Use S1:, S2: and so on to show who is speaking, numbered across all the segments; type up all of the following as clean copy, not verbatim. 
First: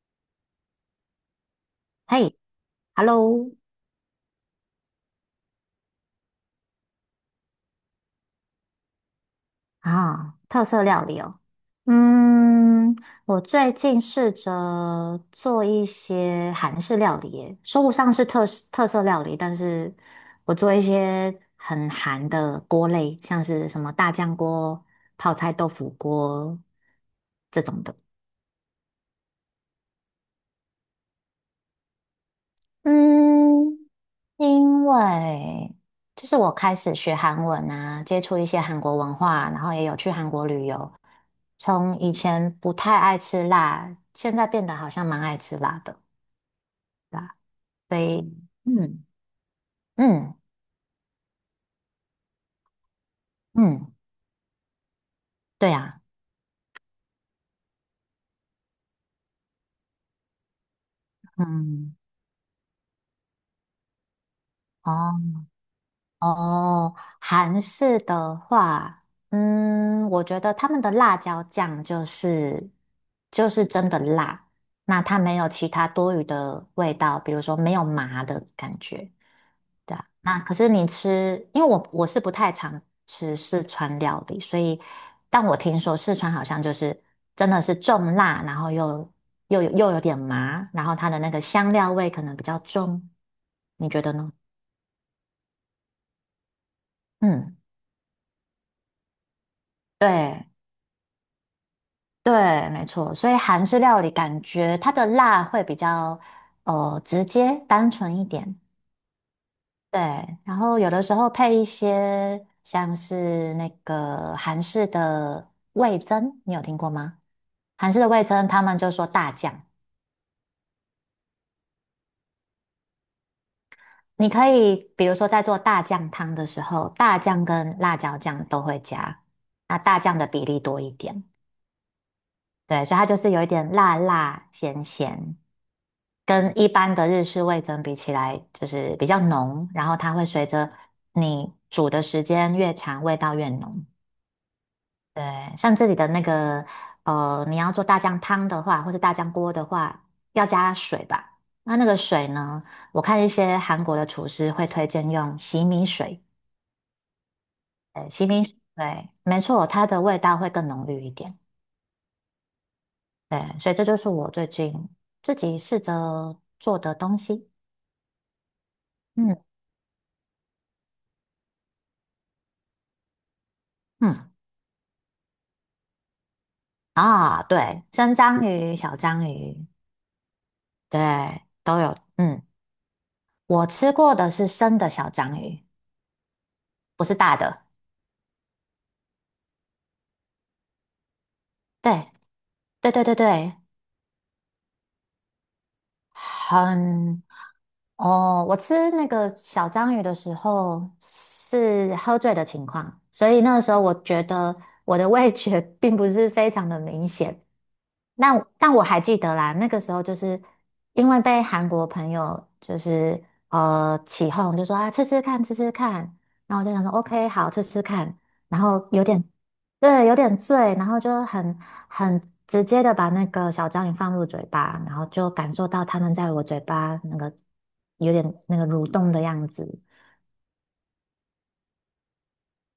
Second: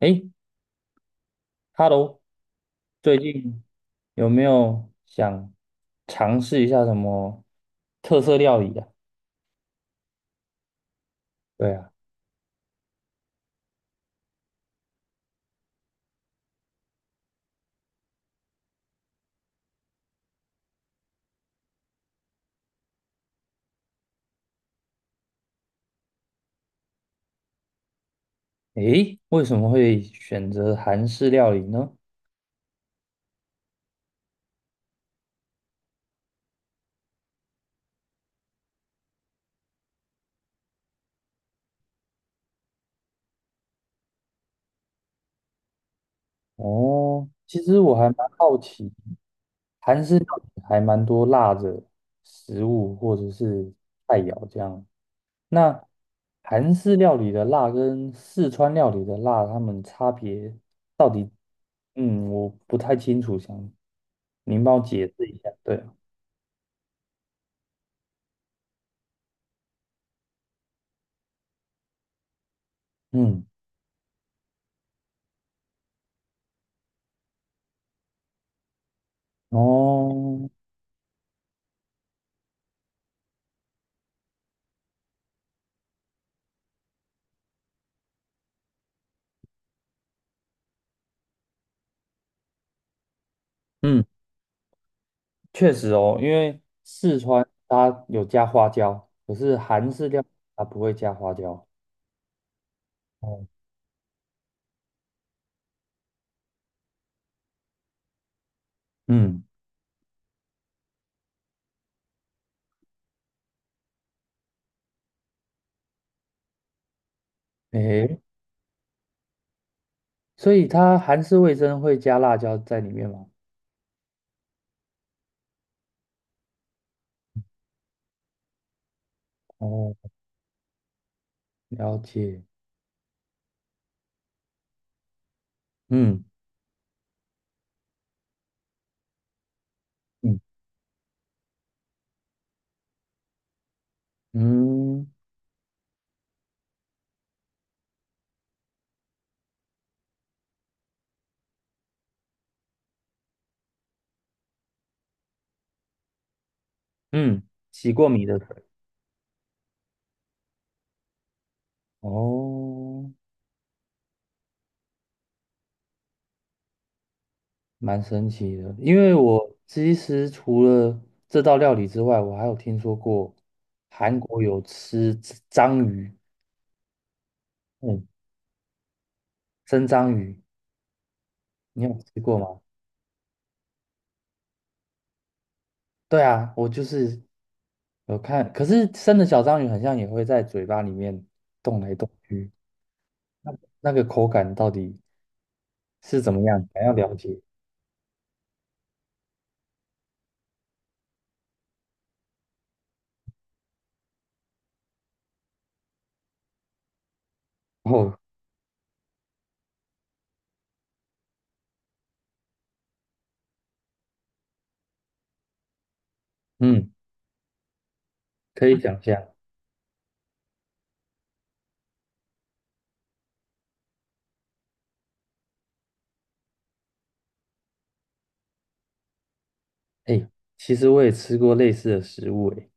S1: 诶， h e l l o
S2: 嘿
S1: 最
S2: ，Hello，
S1: 近有没有想尝试一下什么特色料理啊？
S2: 啊，特色料理哦。
S1: 对啊。
S2: 嗯，我最近试着做一些韩式料理耶，说不上是特色料理，但是我做一些很韩的锅类，像是什么大酱锅、泡菜豆腐锅这种的。
S1: 诶，为什么会选择韩式料理呢？
S2: 嗯，因为就是我开始学韩文啊，接触一些韩国文化，然后也有去韩国旅游。从以前不太爱吃辣，现在变得好像蛮爱吃辣的，对
S1: 哦，
S2: 吧？
S1: 其实我
S2: 所
S1: 还
S2: 以，
S1: 蛮好奇，
S2: 嗯
S1: 韩式料
S2: 嗯
S1: 理还蛮多辣的食物或者是
S2: 嗯，
S1: 菜肴这样。
S2: 对
S1: 那
S2: 啊，
S1: 韩式料理的辣跟四川料理的辣，它们差别到底？
S2: 嗯，
S1: 我不太清楚，想您帮我解释一
S2: 哦。
S1: 下。对。
S2: 哦，韩式的话，嗯，我觉得他们的辣椒酱就是
S1: 嗯。
S2: 就是真的辣，那它没有其他多余的味道，比如说没有麻的感觉，对啊。那
S1: 哦。
S2: 可是你吃，因为我是不太常吃四川料理，所以但我听说四川好像就是真的是重辣，然后又有点麻，然后它的那个香料味可能比较重，你觉
S1: 嗯。
S2: 得呢？
S1: 确实哦，因为四川
S2: 嗯，
S1: 它有加花椒，可是韩式料理
S2: 对，
S1: 它不会加花椒。
S2: 对，没错，所以
S1: 哦。
S2: 韩式料理感觉它的辣会比较直接、单纯一点。
S1: 嗯。
S2: 对，然后有的时候配一些像是那个韩式的味增，你有听过吗？韩式的
S1: 诶，
S2: 味增，他们就说大酱，
S1: 所以它韩式味噌会加辣椒在里面吗？
S2: 你可以比如说在做大酱汤的时候，大酱跟辣椒酱都会加，那
S1: 哦。
S2: 大酱的比例多一点。
S1: 了解。
S2: 对，所以它就是有一点辣辣咸咸，
S1: 嗯
S2: 跟一般的日式味增比起来，就是比较浓，然后它会随
S1: 嗯
S2: 着你煮的时间越长，味道越浓。
S1: 嗯
S2: 对，像这里的那个，你要做大酱汤的话，或者大酱锅的话，要加水吧？那那个水呢，我看一些韩国的厨师会推荐用洗米水，
S1: 嗯，洗过米
S2: 洗
S1: 的
S2: 米水，
S1: 水。
S2: 对，没错，它的味道会更浓郁一点。
S1: 哦。
S2: 对，所以这就是我最近自己试着做的东西。
S1: 蛮神奇的，因为
S2: 嗯
S1: 我其实除了这道料理之外，我还有听说过韩
S2: 嗯。
S1: 国有吃章鱼。
S2: 啊，对，
S1: 嗯，
S2: 生章鱼、小章鱼，
S1: 生章鱼，
S2: 对，都
S1: 你
S2: 有。
S1: 有吃过
S2: 嗯，
S1: 吗？
S2: 我吃过的是生的小章鱼，
S1: 对啊，我就
S2: 不是
S1: 是
S2: 大的。
S1: 有看，可是生的小章鱼好像也会在嘴巴里面动来
S2: 对，
S1: 动去。
S2: 对对对
S1: 那
S2: 对，
S1: 那个口感到底是怎么样？想要了
S2: 很
S1: 解。
S2: 哦，我吃那个小章鱼的时候是喝醉的情况，所以那个时候我觉得我的味觉 并不是非常的明显。
S1: 哦。
S2: 那但我还记得啦，那个时候就是因为被韩国朋友就是起哄，就说啊吃吃看吃吃看，然后我就想说
S1: 嗯。
S2: OK 好吃吃看，然
S1: 可以
S2: 后
S1: 想
S2: 有点
S1: 象。
S2: 对，有点醉，然后就很直接的把那个小章鱼放入嘴巴，然后就感受到它们在我嘴巴那个有点那个蠕动的样子。
S1: 哎，其实我也吃过类似的食物。哎，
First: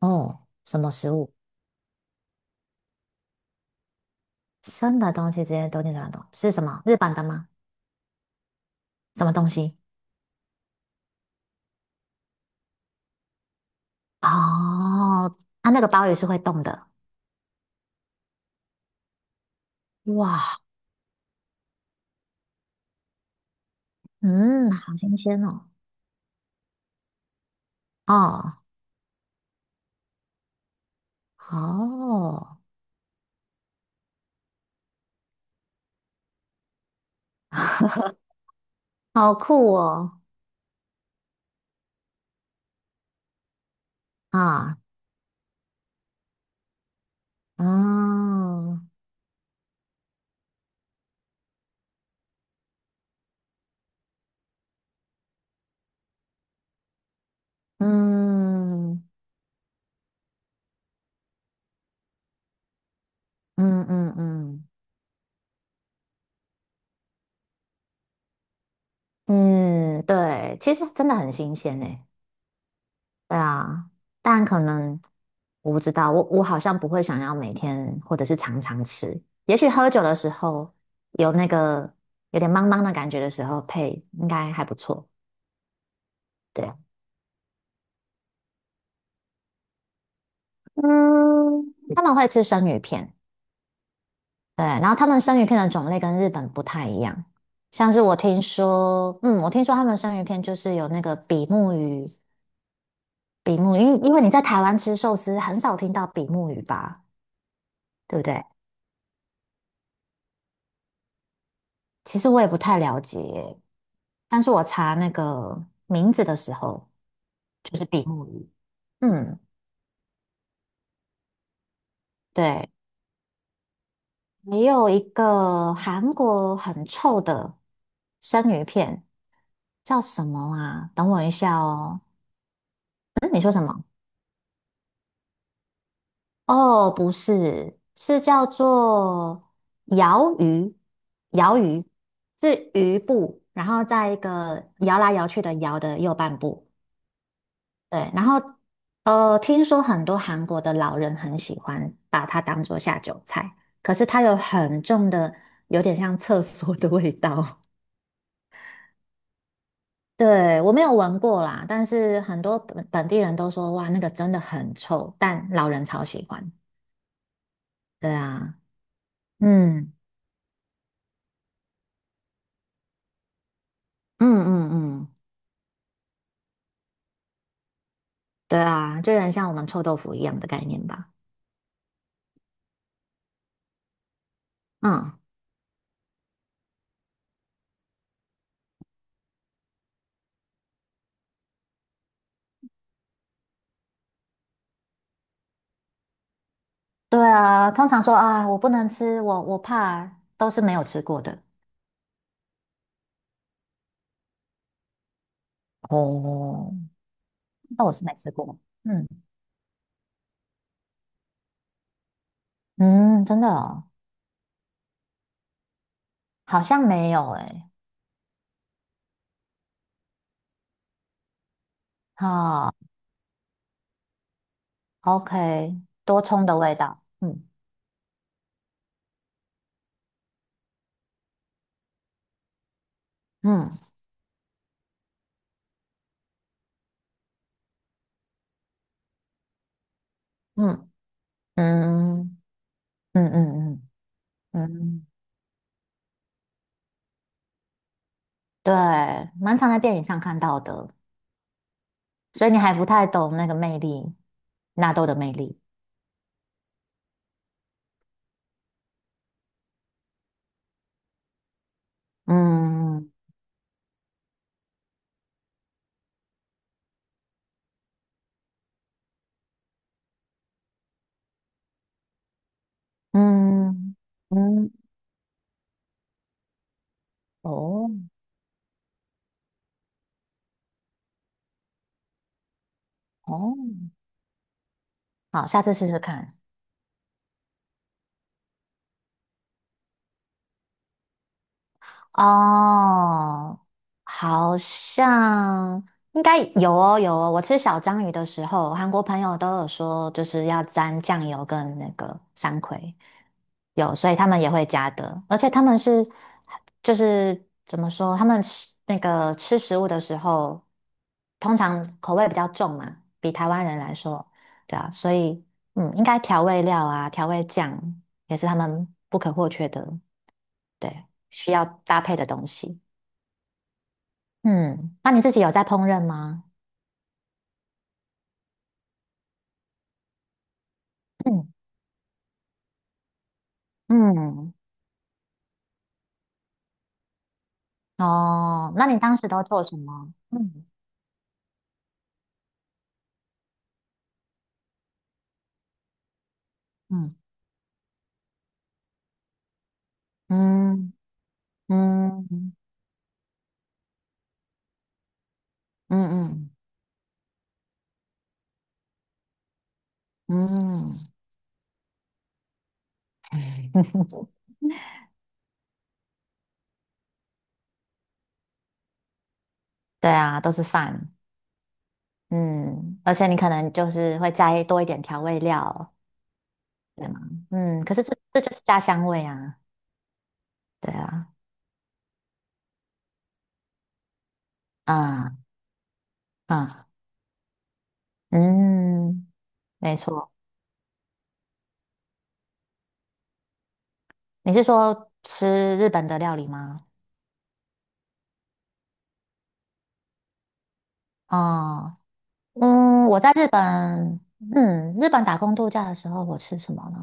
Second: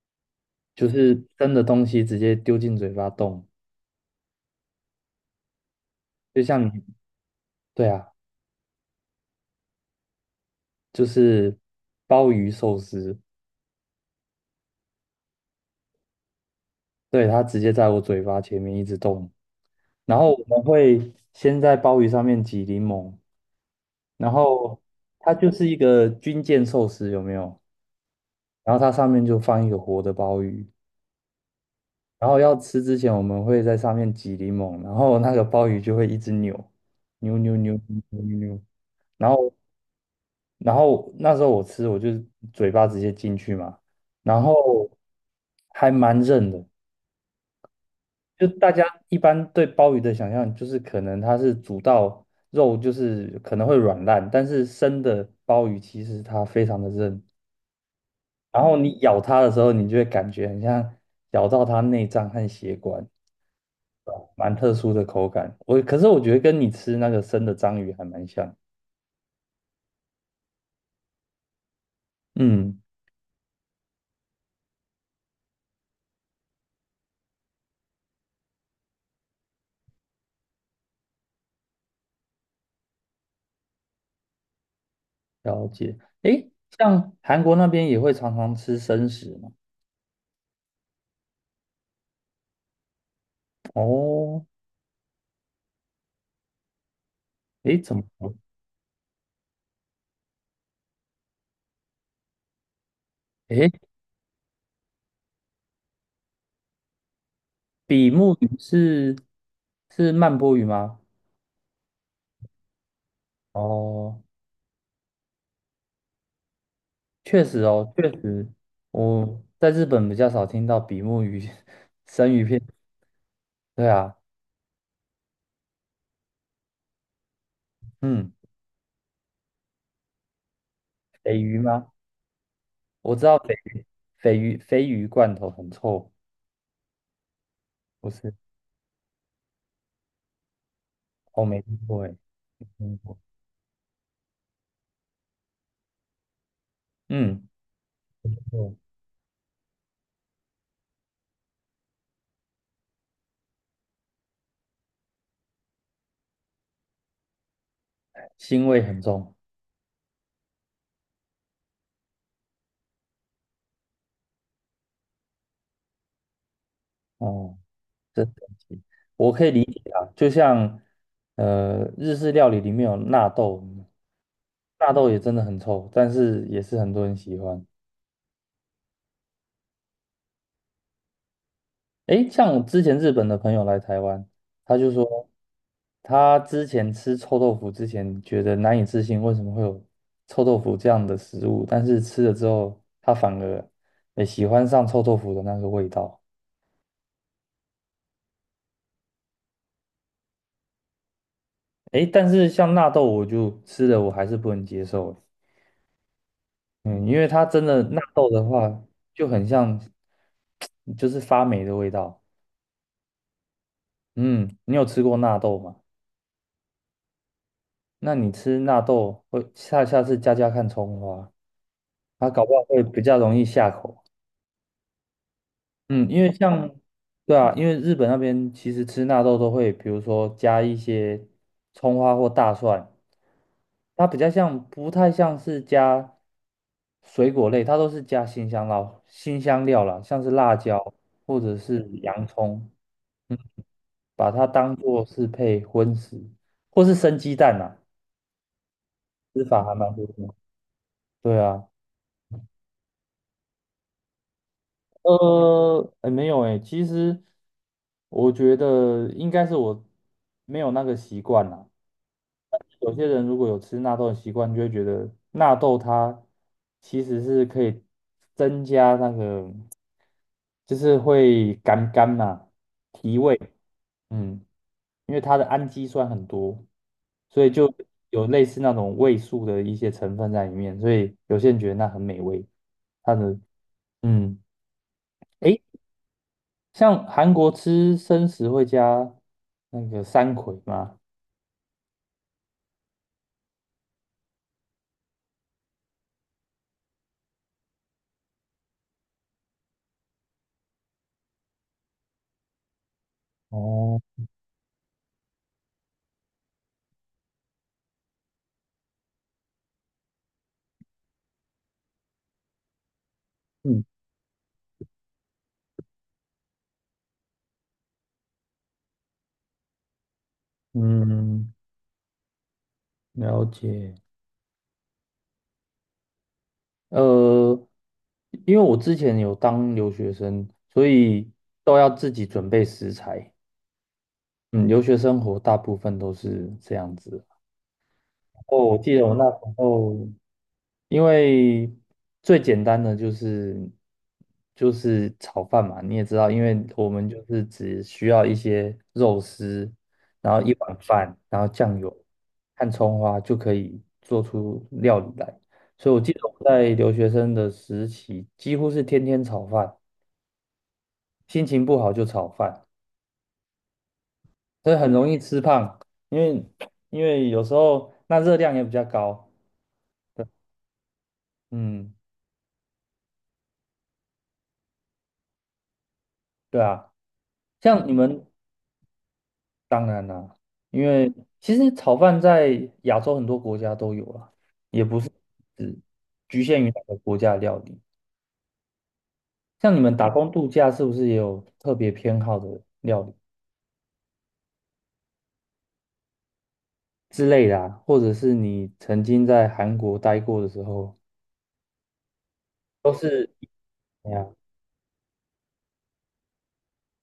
S2: 哦，什
S1: 就
S2: 么食
S1: 是
S2: 物？
S1: 生的东西直接丢进嘴巴动，
S2: 生的东西直接都进嘴巴动，
S1: 就
S2: 是什
S1: 像你，
S2: 么？日本的吗？
S1: 对啊，
S2: 什么东西？
S1: 就是鲍鱼寿司。
S2: 哦，它那个鲍鱼是会动的。
S1: 对，它直接在我嘴巴前面一直动。然后我
S2: 哇，
S1: 们会先在鲍鱼上面挤柠檬，然
S2: 嗯，
S1: 后
S2: 好新
S1: 它
S2: 鲜
S1: 就
S2: 哦。
S1: 是一个军舰寿司，有没有？
S2: 哦，
S1: 然后它上面就放一个活的鲍鱼，然后要
S2: 哦，
S1: 吃之前我们会在上面挤柠檬，然后那个鲍鱼就会一直扭，扭扭扭扭扭扭，然
S2: 好
S1: 后
S2: 酷哦。
S1: 那时候我吃我就嘴巴直接进去嘛。然后
S2: 啊，
S1: 还蛮韧的，就大家
S2: 嗯，
S1: 一般对鲍鱼的想象就是可能它是煮到肉就是可能会软烂，但是生的鲍鱼其实它非常的韧。然后你
S2: 嗯，
S1: 咬它的时候，你就会感觉很像咬到它内脏和血管，
S2: 嗯嗯
S1: 蛮
S2: 嗯。
S1: 特殊的口感。我可是我觉得跟你吃那个生的章鱼还蛮像。
S2: 嗯，对，其实真的很新鲜诶。
S1: 嗯。
S2: 对啊，但可能我不知道，我好像不会想要每天或者是常常吃。也许喝酒的时候有那个有点茫茫的感觉的时候配，应该还不错。
S1: 了解。诶，
S2: 对，
S1: 像韩国那边也会常常吃生食吗？
S2: 嗯，他们会吃生鱼片，
S1: 哦。
S2: 对，然后他们生鱼片的种类跟日本不太一样。
S1: 诶，
S2: 像
S1: 怎
S2: 是
S1: 么
S2: 我
S1: 说？
S2: 听说，嗯，我听说他们生鱼片就是有那个比目鱼，比
S1: 诶，
S2: 目鱼，因为你在台湾吃寿司很少听到比目鱼吧？
S1: 比
S2: 对不
S1: 目
S2: 对？
S1: 鱼是是曼波鱼吗？
S2: 其实我也不太了解，
S1: 哦。
S2: 但是我查那个名字的时候，
S1: 确实
S2: 就是
S1: 哦，
S2: 比
S1: 确
S2: 目
S1: 实。
S2: 鱼。嗯，
S1: 我在日本比较少听到比目鱼 生鱼片。
S2: 对，
S1: 对啊。
S2: 还有一个韩国很臭的
S1: 嗯。
S2: 生鱼片，叫什么啊？等我一
S1: 鲱
S2: 下
S1: 鱼吗？
S2: 哦。
S1: 我知
S2: 嗯，
S1: 道
S2: 你
S1: 鲱
S2: 说什么？
S1: 鱼罐头很臭。
S2: 哦，不是，
S1: 不
S2: 是
S1: 是？
S2: 叫做摇鱼，
S1: 我
S2: 摇
S1: 没听
S2: 鱼
S1: 过哎。没
S2: 是
S1: 听
S2: 鱼
S1: 过。
S2: 部，然后在一个摇来摇去的摇的右半部。
S1: 嗯。
S2: 对，然后
S1: 嗯，
S2: 听说很多韩国的老人很喜欢把它当做下酒菜，可是它有很重的，有点像厕所的味道。
S1: 腥味很重。
S2: 对，我没有闻过啦，但是很多本地人都说，哇，那个真的很臭，但老人超喜欢。
S1: 哦。
S2: 对
S1: 真神
S2: 啊，
S1: 奇，我可以理解
S2: 嗯
S1: 啊。就像日式料理里面有纳豆，
S2: 嗯嗯
S1: 纳豆
S2: 嗯，
S1: 也真的很臭，但是也是很多人喜欢。
S2: 对啊，就有点像我们臭豆腐一样的概念吧。
S1: 诶，像之前日本的朋友来台湾，他就
S2: 嗯，
S1: 说他之前吃臭豆腐之前觉得难以置信，为什么会有臭豆腐这样的食物？但是吃了之后，他反而也喜欢上臭豆腐的那个味道。
S2: 对啊，通常说啊，我不能吃，我怕，都是没有吃过的。
S1: 诶，但是像纳豆，我就吃了我还是不能接受。
S2: 哦，
S1: 嗯，因为它真的
S2: 那我
S1: 纳
S2: 是没
S1: 豆
S2: 吃
S1: 的
S2: 过。
S1: 话，
S2: 嗯。
S1: 就很像就是发霉的味道。
S2: 嗯，真的哦，
S1: 嗯，你有吃过纳豆吗？
S2: 好像没有诶。
S1: 那你吃纳豆会下次加看葱花。它搞不好
S2: 好
S1: 会比较容易下口。
S2: ，OK，
S1: 嗯，
S2: 多
S1: 因为
S2: 葱的
S1: 像，
S2: 味道。
S1: 对
S2: 嗯
S1: 啊，因为日本那边其实吃纳豆都会，比如说加一些葱花或大蒜，
S2: 嗯
S1: 它比较像，不太像是加水果类，它都是加新香料、新香料啦，像是辣
S2: 嗯
S1: 椒或者是洋
S2: 嗯
S1: 葱。
S2: 嗯嗯
S1: 嗯，
S2: 嗯
S1: 把它当做
S2: 嗯，
S1: 是配荤食，或是生鸡蛋呐、
S2: 对，
S1: 吃
S2: 蛮
S1: 法
S2: 常
S1: 还
S2: 在
S1: 蛮
S2: 电影
S1: 多
S2: 上
S1: 的。
S2: 看到的，
S1: 对啊。
S2: 所以你还不太懂那个魅力，纳豆的魅力。
S1: 没有哎，其实我觉得应该是我没有那个习惯啦。有些
S2: 嗯
S1: 人如果有吃纳豆的习惯，就会觉得纳豆它其实是可以增加那个，就是会干干嘛提味。
S2: 嗯
S1: 嗯。
S2: 嗯，
S1: 因为它的氨基酸很多，所以就
S2: 哦
S1: 有类似那种味素的一些成分在里面，所以有些人觉得那很美味，它的
S2: 哦，
S1: 嗯。
S2: 好，
S1: 诶。
S2: 下次试试看。
S1: 像韩国吃生食会加那个山葵吗？
S2: 哦，好像应该有哦，有哦。我吃小章鱼的时候，韩国朋友都有说，就是要沾酱油跟那个山葵，有，
S1: 哦。
S2: 所以他们也会加的。而且他们是，就是怎么说，他们吃那个吃食物的时候，通常口味比较重嘛，比台湾人
S1: 嗯。
S2: 来说，对啊，所以嗯，应该调味料啊，调味酱也是他们不可或缺的。对，需
S1: 嗯。
S2: 要搭配的东西。
S1: 了解。
S2: 嗯，那你自己有在烹饪吗？
S1: 呃，因为我之前有当留学生，所以
S2: 嗯
S1: 都要自己准备食材。
S2: 嗯，
S1: 嗯，留学生活大部分都是这样子。哦，
S2: 哦，
S1: 我
S2: 那
S1: 记
S2: 你
S1: 得我
S2: 当
S1: 那
S2: 时
S1: 时
S2: 都做什
S1: 候，
S2: 么？嗯
S1: 因为最简单的就是炒饭嘛，你也知道，因为我们
S2: 嗯
S1: 就是只需要一些肉丝，然后一碗
S2: 嗯
S1: 饭，然后酱油
S2: 嗯
S1: 和葱花就可以做出料理来。所以
S2: 嗯
S1: 我记得我
S2: 嗯
S1: 在留学生的时期，几乎是天天炒饭，
S2: 嗯，
S1: 心情不好就炒饭，
S2: 嗯
S1: 所以很容易吃胖，因为有时候那热量也比较高。
S2: 对
S1: 对。
S2: 啊，都是饭。
S1: 嗯。
S2: 嗯，而且你可能就是会加多一点调味料，
S1: 对啊。
S2: 对吗？嗯，
S1: 像你
S2: 可是这
S1: 们
S2: 这就是家乡味啊。
S1: 当然啦、因
S2: 对
S1: 为
S2: 啊，
S1: 其实炒饭在亚洲很多国家都有啊，也不是
S2: 啊
S1: 只局限于哪
S2: 啊
S1: 个国家的料理。
S2: 嗯，
S1: 像你们
S2: 没
S1: 打工
S2: 错。
S1: 度假是不是也有特别偏好的料理
S2: 你是说吃日本的料理吗？
S1: 之类的啊？或者是你曾经在韩国待过的时候，
S2: 哦，
S1: 都
S2: 嗯，我在
S1: 是
S2: 日
S1: 哎
S2: 本，
S1: 呀，
S2: 嗯，日本打工度假的时候，我吃什么呢？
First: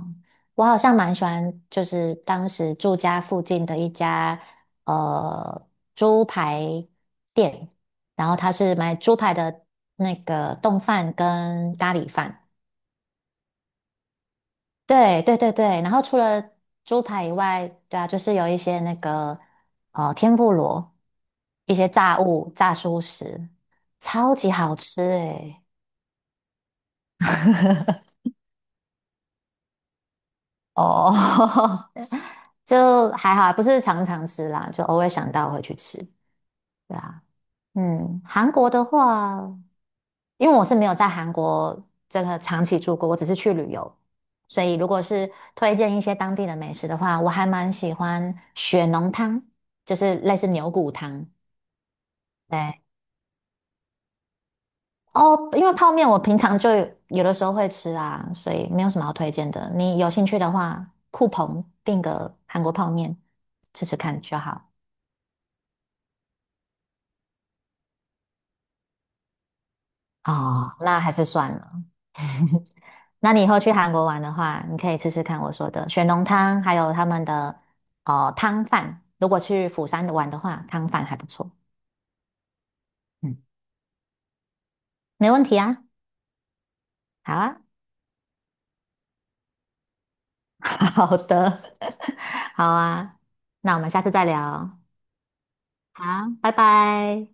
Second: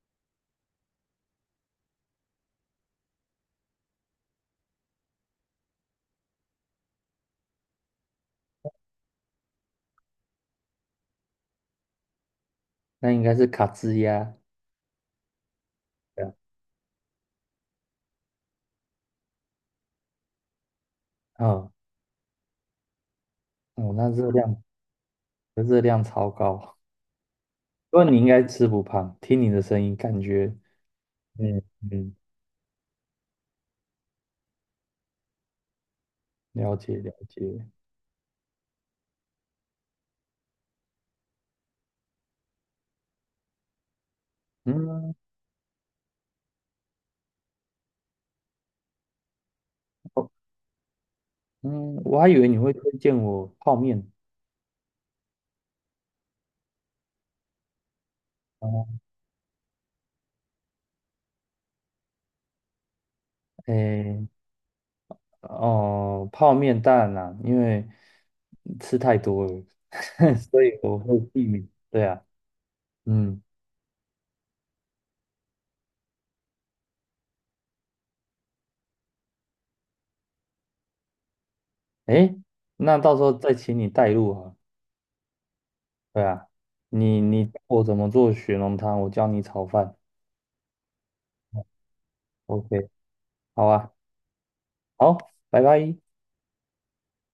S2: 我好像蛮喜欢，就是当时住家附近的一家呃猪排店，然后它是买猪排的那个冻饭跟咖喱饭。
S1: 那应该是卡兹呀，
S2: 对，然后除
S1: 对啊。
S2: 了猪排以外，对啊，就是有一些那个天妇罗，
S1: 嗯。
S2: 一些炸物、炸蔬食，
S1: 哦，那热
S2: 超级
S1: 量
S2: 好吃诶、
S1: 超高，不过你应该吃不胖，听你的声音感觉。
S2: 哦，
S1: 嗯。嗯。
S2: 就还好啊不是常常吃啦，就偶尔想到会去吃。
S1: 了解
S2: 对
S1: 了
S2: 啊，
S1: 解。
S2: 嗯，韩国的话，因为我是没有在韩国这个长期住过，我只是去旅游，所以如果
S1: 嗯
S2: 是推荐一些当地的美食的话，我还蛮喜欢血浓汤，就是
S1: ，OK。
S2: 类似牛骨汤。
S1: 嗯，我还以为你会
S2: 对，
S1: 推荐我泡面。
S2: 哦，因为泡面我平常就有的时候会吃啊，所以没有什
S1: 哦。
S2: 么好推荐的。你有兴趣的话，酷鹏订个韩国泡面吃吃看
S1: 诶。
S2: 就好。
S1: 哦，泡面当然啦，因为吃太多了，所
S2: 哦，
S1: 以我
S2: 那还
S1: 会
S2: 是
S1: 避
S2: 算
S1: 免。
S2: 了。
S1: 对啊。
S2: 那
S1: 嗯。
S2: 你以后去韩国玩的话，你可以吃吃看我说的雪浓汤，还有他们的哦汤饭。如果去釜山玩的话，汤饭还不错。
S1: 诶，那到时候
S2: 嗯，
S1: 再请你带路啊。
S2: 没问题啊。
S1: 对啊，你
S2: 好
S1: 教
S2: 啊，
S1: 我怎么做雪浓汤，我教你炒饭。
S2: 好的，好
S1: OK。
S2: 啊。
S1: 好
S2: 那我们
S1: 啊。
S2: 下次再聊。
S1: 好，拜拜。
S2: 好，拜拜。